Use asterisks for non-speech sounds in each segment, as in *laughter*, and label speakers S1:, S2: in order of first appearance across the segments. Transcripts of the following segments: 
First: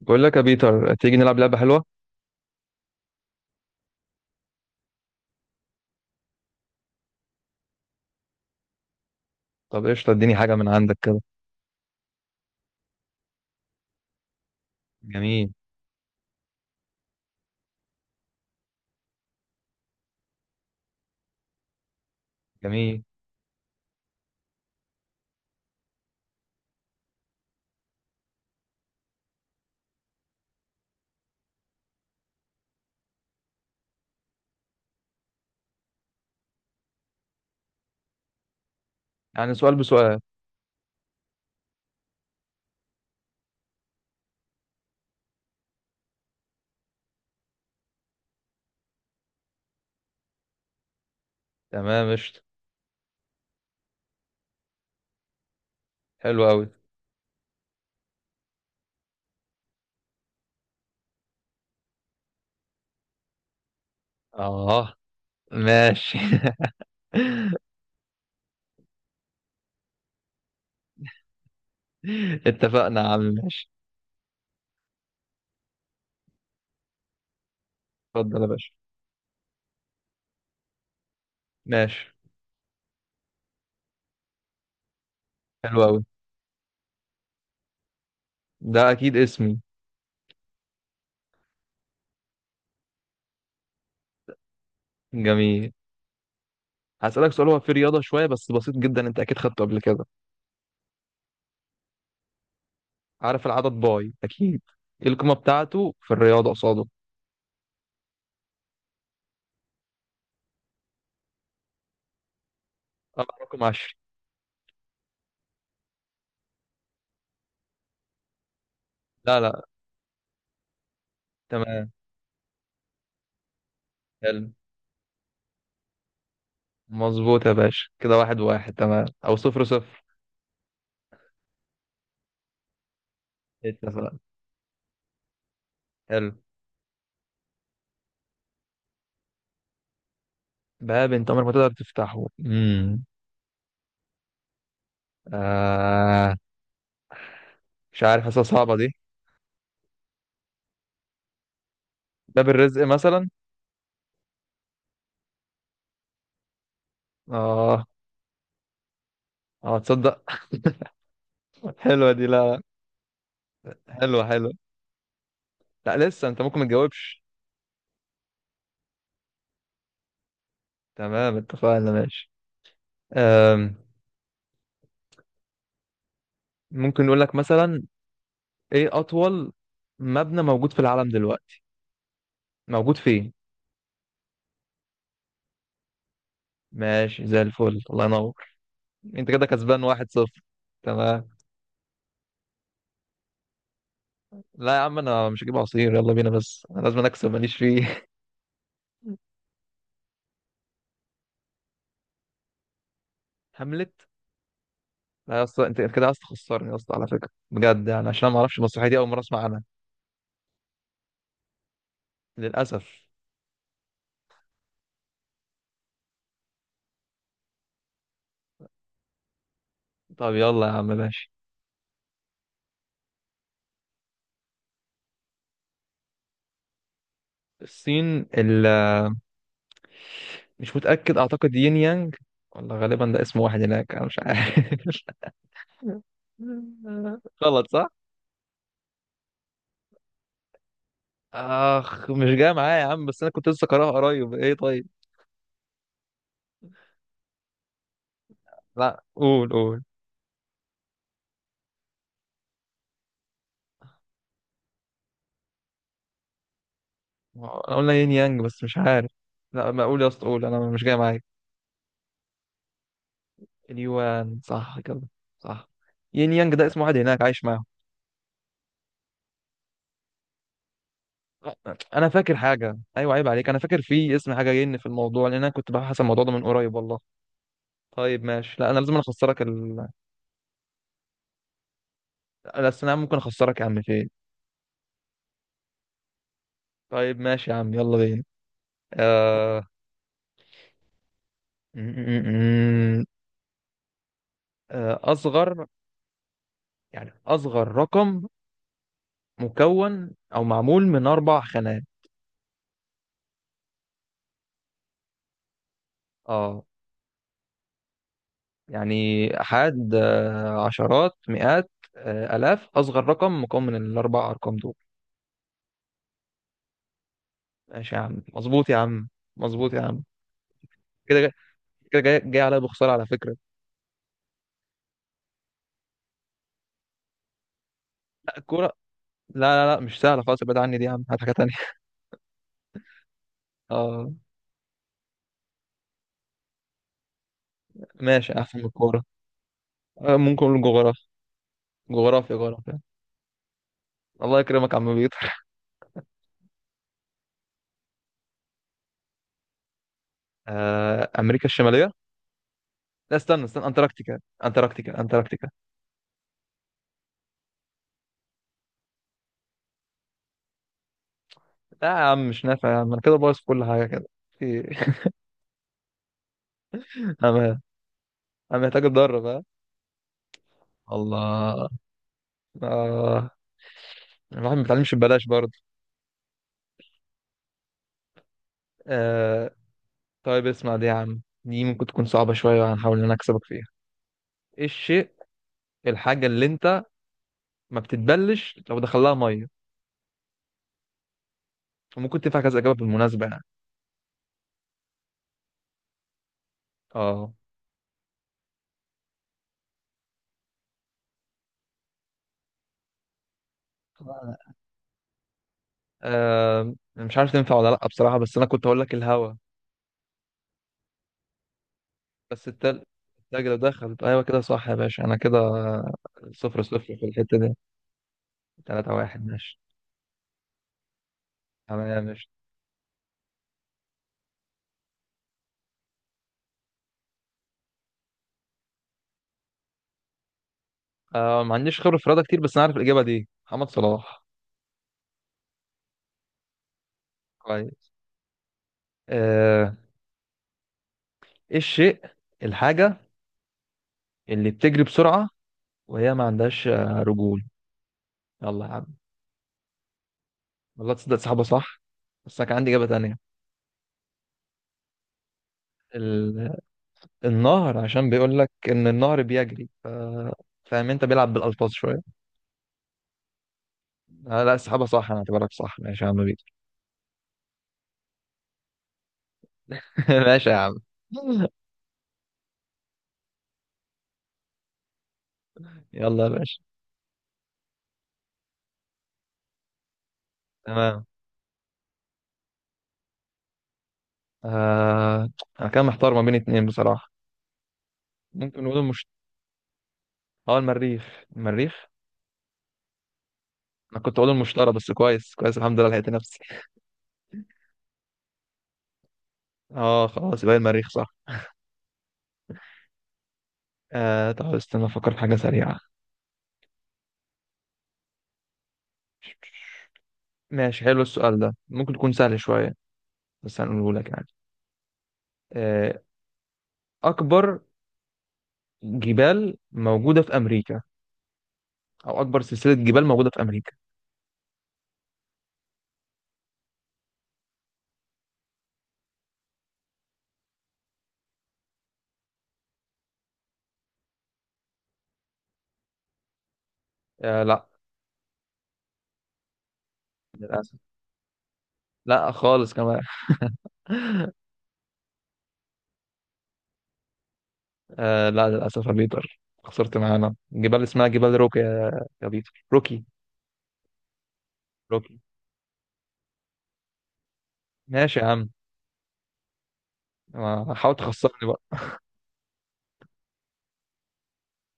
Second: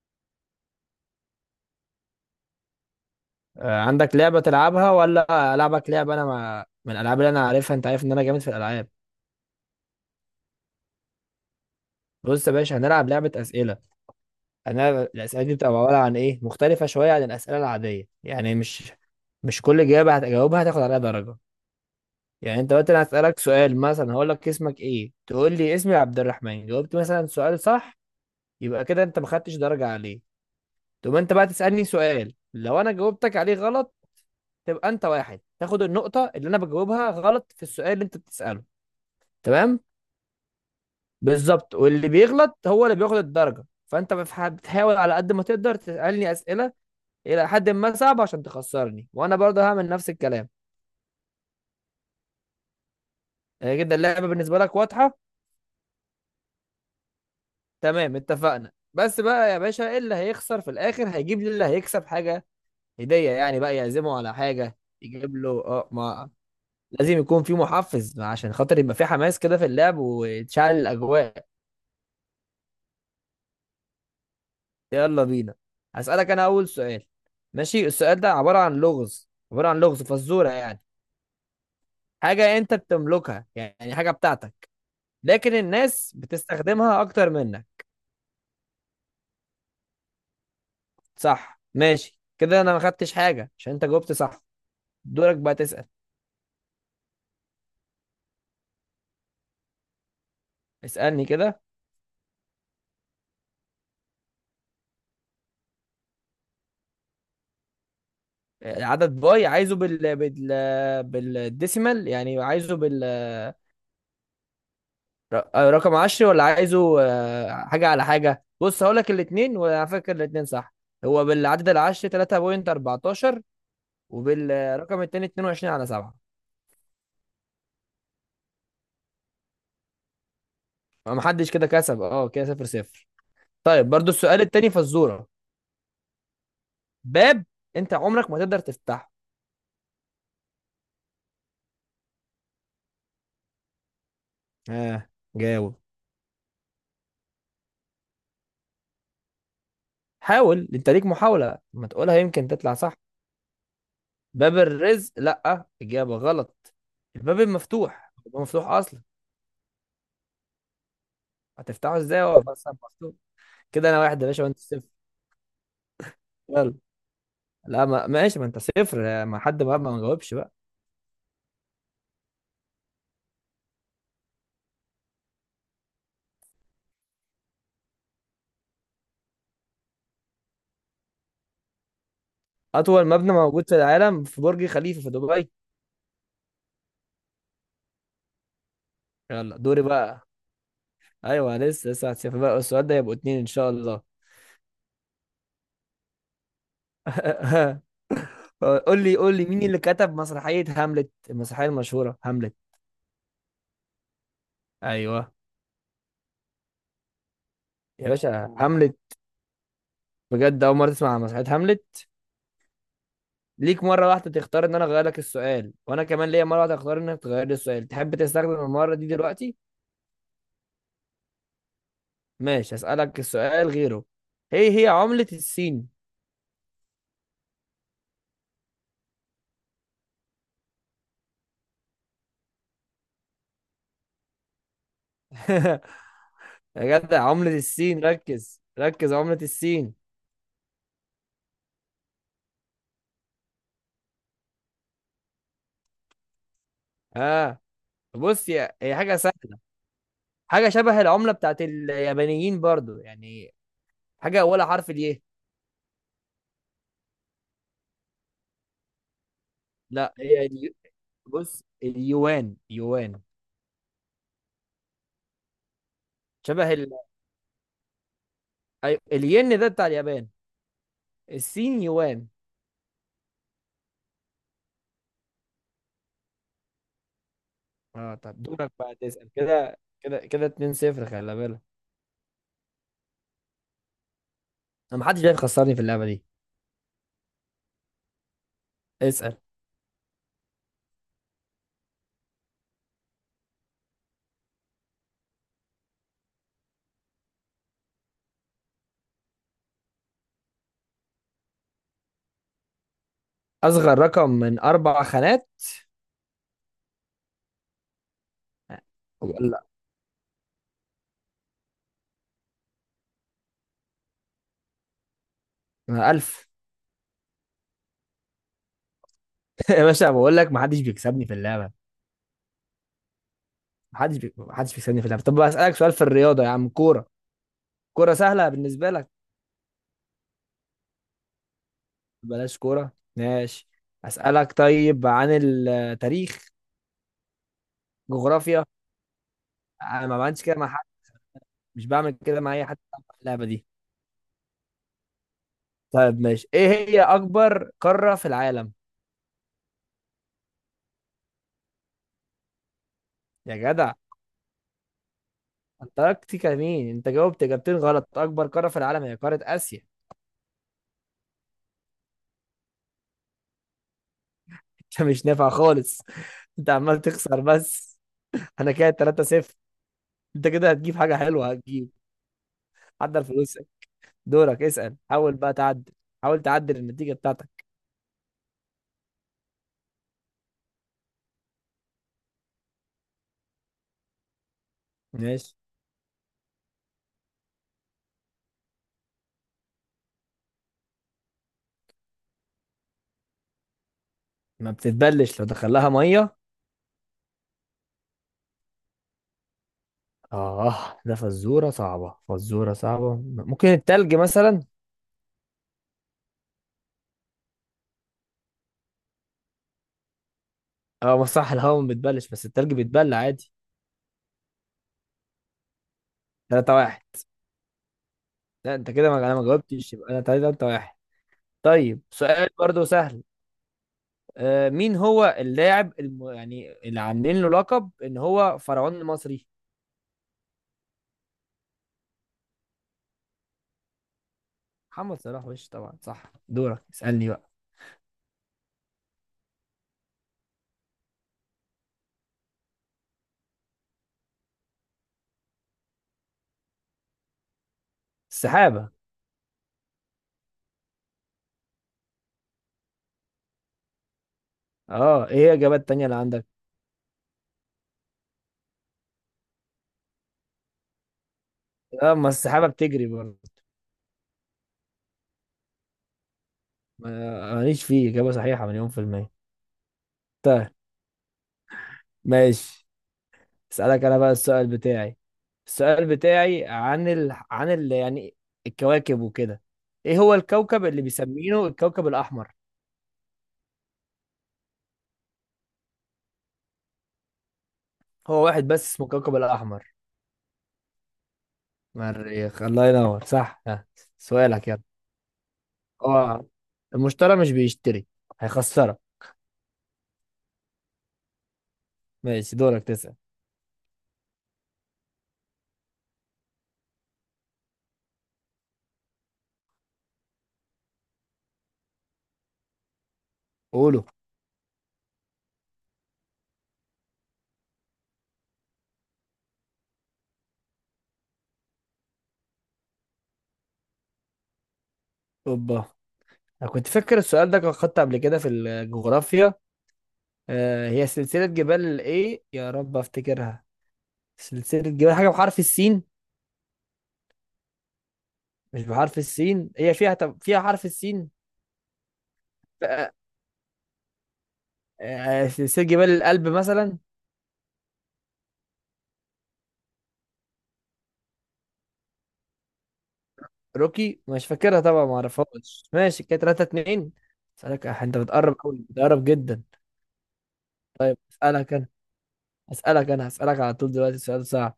S1: بقول لك يا بيتر، تيجي نلعب لعبة حلوة.
S2: عندك لعبة تلعبها ولا ألعبك لعبة؟ أنا ما من الألعاب اللي أنا عارفها. أنت عارف إن أنا جامد في الألعاب.
S1: طب قشطة اديني حاجة من عندك كده.
S2: بص يا باشا، هنلعب لعبة أسئلة. أنا الأسئلة
S1: جميل.
S2: دي بتبقى عبارة عن إيه، مختلفة شوية عن الأسئلة العادية، يعني مش كل إجابة هتجاوبها هتاخد عليها درجة. يعني أنت دلوقتي
S1: جميل،
S2: أنا هسألك سؤال، مثلا هقول لك اسمك إيه، تقول لي اسمي عبد الرحمن، جاوبت مثلا سؤال صح، يبقى كده أنت ما خدتش درجة عليه. تقوم أنت بقى تسألني سؤال، لو أنا جاوبتك عليه غلط تبقى أنت واحد، تاخد النقطة اللي أنا بجاوبها غلط في السؤال اللي أنت بتسأله.
S1: يعني سؤال
S2: تمام؟
S1: بسؤال.
S2: بالظبط. واللي بيغلط هو اللي بياخد الدرجة، فانت بتحاول على قد ما تقدر تسألني أسئلة إلى حد ما صعبة عشان تخسرني، وانا برضه هعمل نفس الكلام.
S1: تمام قشطة.
S2: كده اللعبة بالنسبة لك واضحة؟
S1: حلو أوي.
S2: تمام، اتفقنا. بس بقى يا باشا، إيه اللي هيخسر في الآخر هيجيب لي، اللي هيكسب حاجة، هدية يعني، بقى يعزمه على حاجة،
S1: اه
S2: يجيب له. اه
S1: ماشي
S2: ما
S1: *laughs*
S2: لازم يكون في محفز عشان خاطر يبقى في حماس كده في اللعب، وتشعل الأجواء.
S1: اتفقنا يا عم ماشي.
S2: يلا بينا، هسألك انا اول سؤال. ماشي، السؤال ده
S1: اتفضل يا
S2: عبارة
S1: باشا
S2: عن لغز، فزورة يعني.
S1: ماشي.
S2: حاجة انت بتملكها، يعني حاجة بتاعتك، لكن
S1: حلو أوي.
S2: الناس بتستخدمها اكتر منك.
S1: ده أكيد اسمي.
S2: صح، ماشي، كده انا ما خدتش حاجة عشان انت جاوبت صح. دورك بقى
S1: جميل.
S2: تسأل.
S1: هسألك سؤال، هو في رياضة شوية بس بسيط جدا، انت أكيد خدته قبل كده.
S2: اسألني كده.
S1: عارف العدد باي أكيد؟ ايه القيمة بتاعته في الرياضة قصاده؟
S2: العدد باي، عايزه بالديسيمال، يعني عايزه بال
S1: اه رقم 10.
S2: ر- آه، رقم عشري، ولا عايزه حاجة على حاجة؟ بص هقولك
S1: لا
S2: الاتنين،
S1: لا.
S2: وعلى فكرة الاتنين صح. هو بالعدد
S1: تمام.
S2: العشري 3.14،
S1: حلو.
S2: وبالرقم التاني 22 على 7.
S1: مظبوط يا باشا، كده 1-1 تمام او 0-0.
S2: محدش كده كسب، كده صفر صفر. طيب، برضو
S1: اتفقنا.
S2: السؤال التاني فزورة.
S1: حلو.
S2: باب انت عمرك ما تقدر تفتحه.
S1: باب انت عمرك ما تقدر تفتحه،
S2: اه جاوب.
S1: آه مش عارف، حاسسها صعبة دي.
S2: حاول، انت ليك محاولة، ما تقولها
S1: باب
S2: يمكن تطلع
S1: الرزق
S2: صح.
S1: مثلا.
S2: باب الرزق؟ لا، اجابة غلط.
S1: اه،
S2: الباب مفتوح اصلا،
S1: اه، تصدق.
S2: هتفتحه
S1: حلوة
S2: ازاي
S1: دي،
S2: هو
S1: لا لا.
S2: اصلا مفتوح؟ كده انا واحد
S1: حلوة
S2: يا باشا،
S1: حلوة.
S2: وانت صفر.
S1: لا لسه انت ممكن ما
S2: يلا.
S1: تجاوبش.
S2: لا، ما ماشي، ما انت صفر، ما حد بقى ما جاوبش بقى.
S1: تمام اتفقنا ماشي. آم. ممكن نقول لك مثلا، ايه اطول مبنى موجود في العالم دلوقتي، موجود
S2: اطول
S1: فين؟
S2: مبنى موجود في العالم في برج خليفة في دبي.
S1: ماشي زي الفل الله ينور. انت كده
S2: يلا دوري
S1: كسبان واحد
S2: بقى.
S1: صفر تمام.
S2: ايوه، لسه لسه هتشوف بقى السؤال ده، يبقوا اتنين ان شاء الله.
S1: لا يا عم انا مش هجيب عصير يلا بينا، بس انا لازم اكسب ماليش
S2: *laughs*
S1: فيه.
S2: قول لي مين اللي كتب مسرحية هاملت، المسرحية المشهورة هاملت.
S1: *laughs* هاملت.
S2: ايوه،
S1: لا يا اسطى انت كده عايز تخسرني يا اسطى، على فكره بجد يعني
S2: يا
S1: عشان انا ما
S2: باشا،
S1: اعرفش المسرحيه دي،
S2: هاملت.
S1: اول مره اسمع عنها.
S2: بجد اول مرة تسمع عن مسرحية هاملت؟
S1: للاسف.
S2: ليك مرة واحدة تختار ان انا اغير لك السؤال، وانا كمان ليا مرة واحدة اختار انك تغير لي السؤال. تحب تستخدم المرة دي دلوقتي؟
S1: طب يلا يا عم ماشي.
S2: ماشي، هسألك السؤال غيره. ايه هي عملة الصين؟
S1: الصين اللي... *laughs* مش متاكد، اعتقد يين يانج. والله غالبا ده اسم واحد هناك، انا مش عارف.
S2: *laughs* يا جدع،
S1: *laughs*
S2: عملة
S1: غلط صح.
S2: السين، ركز ركز عملة السين.
S1: اخ مش جاي معايا يا عم، بس انا كنت لسه قراها قريب، ايه طيب.
S2: ها؟ بص يا، هي
S1: لا،
S2: حاجة
S1: قول
S2: سهلة،
S1: قول.
S2: حاجة شبه العملة بتاعت اليابانيين برضو يعني، حاجة ولا حرف اليه.
S1: انا قلنا يين يانج بس مش عارف. لا ما اقول يا
S2: لا،
S1: اسطى قول
S2: هي
S1: انا مش جاي معايا.
S2: بص، اليوان، يوان.
S1: اليوان صح كده. صح. يين يانج
S2: شبه
S1: ده اسم واحد هناك عايش معاهم.
S2: الين ده بتاع اليابان، السين
S1: انا
S2: يوان.
S1: فاكر حاجه ايوه عيب عليك، انا فاكر في اسم حاجه ين في الموضوع، لان انا كنت ببحث عن الموضوع ده من قريب والله.
S2: اه
S1: طيب
S2: طب
S1: ماشي، لا
S2: دورك
S1: انا
S2: بقى
S1: لازم
S2: تسأل،
S1: اخسرك
S2: كده
S1: ال...
S2: كده كده 2-0، خلي بالك.
S1: لا أصل انا ممكن اخسرك يا عم فين.
S2: انا محدش جاي يخسرني في اللعبة دي.
S1: طيب ماشي يا عم يلا بينا.
S2: اسأل.
S1: آه... م- م- م- اصغر، يعني اصغر رقم مكون او معمول من 4 خانات.
S2: اصغر رقم من اربع خانات،
S1: اه.
S2: آه،
S1: يعني
S2: ولا
S1: أحاد، عشرات مئات، آلاف، أصغر رقم مكون من الأربع أرقام دول.
S2: ألف.
S1: ماشي يا عم مظبوط يا عم.
S2: *laughs*
S1: مظبوط يا
S2: يا
S1: عم.
S2: باشا، بقول لك محدش
S1: كده
S2: بيكسبني
S1: جاي-
S2: في اللعبة.
S1: كده جاي عليا بخسارة على فكرة.
S2: محدش بيكسبني في اللعبة. طب اسألك سؤال في الرياضة يا عم، كورة. كورة
S1: لا
S2: سهلة
S1: الكورة.
S2: بالنسبة لك.
S1: لا لا لا مش سهلة خالص، ابعد عني دي يا عم، هات حاجة تانية *laughs*
S2: بلاش كورة، ماشي.
S1: اه
S2: اسألك طيب عن التاريخ،
S1: ماشي أحسن من
S2: جغرافيا.
S1: الكورة.
S2: انا ما بعملش
S1: ممكن
S2: كده
S1: نقول
S2: مع حد،
S1: جغرافيا.
S2: مش بعمل
S1: جغرافيا
S2: كده مع اي حد
S1: جغرافيا.
S2: في اللعبة دي.
S1: الله يكرمك يا عم بيطر.
S2: طيب ماشي، ايه هي اكبر قارة في العالم؟
S1: أمريكا الشمالية. لا استنى
S2: يا
S1: استنى،
S2: جدع،
S1: أنتاركتيكا أنتاركتيكا أنتاركتيكا.
S2: انتاركتيكا مين؟ انت جاوبت اجابتين غلط، اكبر قارة في العالم هي قارة اسيا.
S1: لا يا عم مش نافع يا عم، أنا كده بايظ في كل حاجة كده في-
S2: *laughs* انت مش نافع خالص، انت عمال
S1: *laughs*
S2: تخسر
S1: أنا
S2: بس.
S1: أنا
S2: انا
S1: محتاج
S2: كده 3
S1: أتدرب ها.
S2: 0 انت كده هتجيب حاجة حلوة،
S1: الله.
S2: هتجيب، عدى
S1: آه.
S2: الفلوس.
S1: الواحد ما
S2: دورك
S1: بيتعلمش
S2: اسأل،
S1: ببلاش
S2: حاول
S1: برضه.
S2: بقى تعدل، حاول تعدل النتيجة بتاعتك.
S1: آه طيب اسمع دي يا عم، دي ممكن تكون صعبة شوية، هنحاول إن أنا أكسبك فيها. إيه الشيء،
S2: ماشي.
S1: الحاجة اللي أنت ما بتتبلش لو دخلها مية، وممكن تنفع كذا إجابة بالمناسبة يعني.
S2: ما بتتبلش لو دخلها مية.
S1: آه.
S2: اه ده فزورة صعبة، ممكن التلج مثلا.
S1: مش عارف تنفع ولا لأ بصراحة، بس أنا كنت هقول لك الهوا.
S2: اه ما صح، الهواء ما بتبلش، بس
S1: بس
S2: التلج بيتبل
S1: التلج
S2: عادي.
S1: لو دخل أيوة كده صح يا باشا، أنا كده صفر
S2: تلاتة
S1: صفر في
S2: واحد.
S1: الحتة دي.
S2: لا انت
S1: تلاتة
S2: كده، ما
S1: واحد
S2: انا ما
S1: ماشي.
S2: جاوبتش، يبقى انا تلاتة واحد. طيب
S1: تمام ماشي.
S2: سؤال برضو سهل. مين هو اللاعب يعني اللي عاملين له لقب ان هو فرعون المصري.
S1: ما عنديش خبرة في الرياضة كتير، بس أنا عارف الإجابة دي، محمد صلاح.
S2: محمد صلاح، وش طبعا صح. دورك اسألني بقى.
S1: كويس. آه ايه الشيء، الحاجة اللي بتجري بسرعة، وهي ما عندهاش رجول. يلا يا عم.
S2: السحابة.
S1: والله تصدق صاحبة صح، بس أنا كان عندي إجابة تانية.
S2: اه ايه هي الاجابات التانية اللي عندك؟
S1: ال... النهر، عشان بيقول لك إن النهر بيجري فاهم، أنت بيلعب بالألفاظ شوية.
S2: اه ما السحابة بتجري برضه.
S1: آه لا صاحبة صح، أنا اعتبرك صح ماشي يا عم بيك.
S2: ماليش فيه إجابة صحيحة مليون في المية.
S1: *laughs* ماشي يا
S2: طيب
S1: عم.
S2: ماشي، اسألك انا بقى السؤال بتاعي. السؤال
S1: يلا يا باشا.
S2: بتاعي عن يعني الكواكب وكده. ايه هو الكوكب اللي
S1: تمام.
S2: بيسمينه الكوكب الاحمر؟
S1: آه... أنا كان محتار ما بين اتنين بصراحة.
S2: هو
S1: ممكن
S2: واحد
S1: نقول
S2: بس اسمه الكوكب الاحمر.
S1: المريخ المريخ.
S2: مريخ، الله ينور، صح. ها.
S1: أنا كنت أقول
S2: سؤالك
S1: المشتري،
S2: يلا.
S1: بس كويس كويس الحمد لله لقيت نفسي.
S2: اه المشتري مش بيشتري، هيخسرك.
S1: خلاص يبقى المريخ صح.
S2: ماشي، دورك تسأل.
S1: طب استنى افكر في حاجة سريعة. ماشي حلو السؤال ده ممكن تكون سهل شوية، بس هنقوله
S2: قوله.
S1: لك يعني. آه أكبر جبال موجودة في أمريكا، أو أكبر سلسلة جبال موجودة في أمريكا.
S2: اوبا، انا كنت فاكر السؤال ده كان خدته قبل كده في الجغرافيا. هي سلسلة جبال ايه، يا رب افتكرها. سلسلة جبال حاجة بحرف السين.
S1: آه لا
S2: مش بحرف السين، هي فيها، طب فيها
S1: للأسف.
S2: حرف السين.
S1: لا خالص كمان.
S2: آه
S1: *laughs*
S2: سلسلة جبال الألب مثلا.
S1: آه لا للأسف يا بيتر، خسرت معانا، جبال اسمها جبال روكي، يا بيتر روكي.
S2: روكي مش فاكرها طبعا، ما
S1: روكي.
S2: اعرفهاش. ماشي كده 3-2. اسألك انت
S1: ماشي يا عم.
S2: بتقرب قوي، بتقرب جدا.
S1: حاول تخسرني بقى.
S2: اسألك انا اسألك انا هسألك على طول دلوقتي سؤال صعب.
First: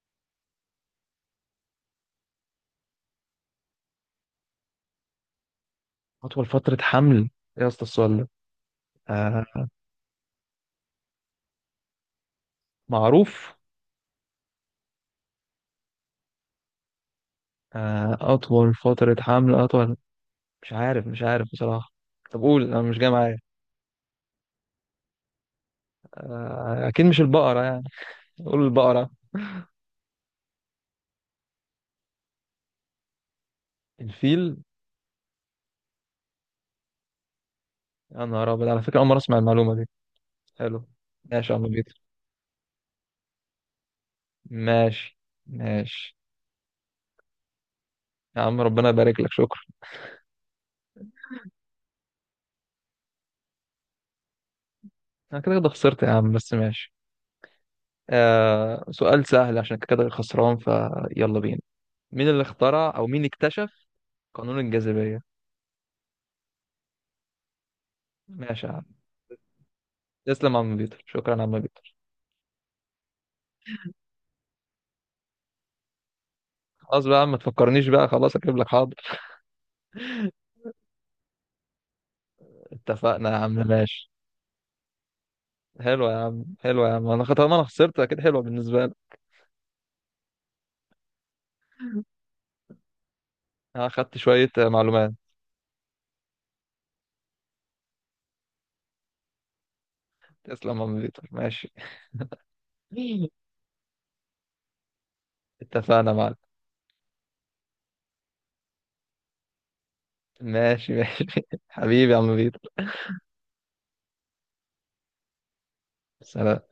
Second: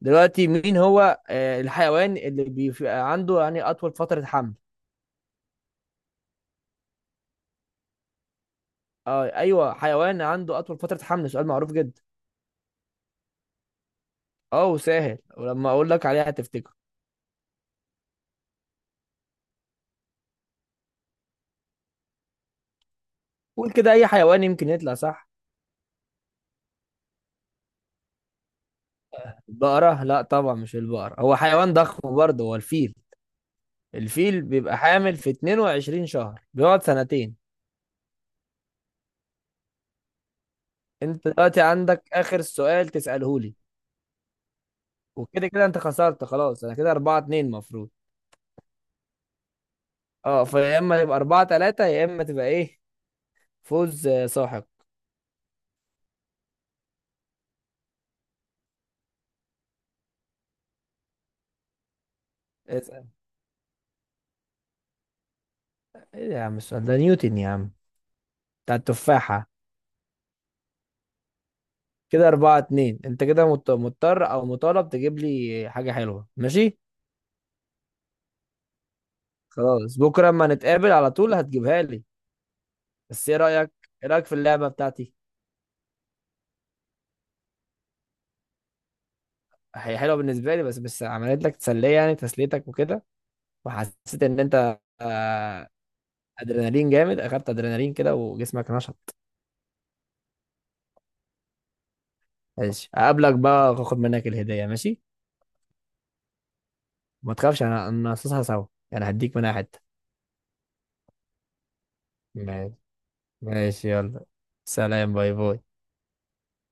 S2: دلوقتي مين هو الحيوان اللي بيبقى عنده يعني اطول فترة حمل؟
S1: أطول فترة حمل، إيه يا اسطى السؤال ده؟
S2: اه،
S1: آه
S2: ايوه، حيوان عنده اطول فترة حمل، سؤال معروف جدا.
S1: معروف.
S2: اه وسهل، ولما اقول لك عليها هتفتكره.
S1: أطول فترة حمل أطول. مش عارف مش عارف بصراحة. طب قول انا مش جاي معايا.
S2: قول كده اي حيوان يمكن يطلع صح.
S1: اكيد مش البقرة يعني. قول البقرة.
S2: البقرة؟ لا طبعا، مش البقرة، هو حيوان ضخم برضه، هو الفيل. الفيل
S1: الفيل.
S2: بيبقى حامل في 22 شهر، بيقعد سنتين.
S1: يا نهار ابيض، على فكرة اول مرة اسمع المعلومة دي. حلو.
S2: انت
S1: ماشي يا
S2: دلوقتي
S1: عم
S2: عندك
S1: بيتر.
S2: اخر سؤال تسأله لي،
S1: ماشي.
S2: وكده كده انت
S1: ماشي
S2: خسرت خلاص، انا كده 4-2 المفروض.
S1: يا عم ربنا يبارك لك شكرا.
S2: اه فيا اما يبقى 4-3، يا اما تبقى ايه، فوز ساحق.
S1: انا كده كده خسرت يا عم، بس ماشي. سؤال سهل عشان كده خسران، فيلا بينا. مين اللي اخترع
S2: اسأل.
S1: او مين اكتشف قانون الجاذبية؟
S2: ايه يا عم السؤال ده، نيوتن يا عم،
S1: ماشي يا
S2: بتاع
S1: عم.
S2: التفاحة.
S1: تسلم يا عم بيتر، شكرا يا عم بيتر.
S2: كده أربعة اتنين، أنت كده مضطر أو مطالب تجيب لي حاجة حلوة، ماشي.
S1: خلاص بقى يا عم ما تفكرنيش بقى، خلاص اجيب لك حاضر.
S2: خلاص، بكره اما نتقابل على طول هتجيبها لي. بس
S1: اتفقنا يا
S2: ايه
S1: عم
S2: رايك، ايه
S1: ماشي.
S2: رايك في اللعبه بتاعتي؟
S1: حلوة يا عم حلوة يا عم، طالما انا خسرت اكيد حلوة بالنسبة لي.
S2: هي حلوه بالنسبه لي، بس عملت لك تسليه، يعني تسليتك وكده.
S1: انا اخدت
S2: وحسيت ان
S1: شوية
S2: انت
S1: معلومات.
S2: ادرينالين جامد، اخدت ادرينالين كده، وجسمك نشط.
S1: تسلم يا عم بيتر ماشي.
S2: ماشي هقابلك
S1: *laughs*
S2: بقى واخد منك الهديه، ماشي؟
S1: اتفقنا يا معلم.
S2: ما تخافش، انا هنقصصها سوا، يعني هديك منها حته.
S1: ماشي ماشي *laughs* حبيبي يا عم بيتر.
S2: ماشي ماشي، يلا سلام، باي باي.
S1: سلام.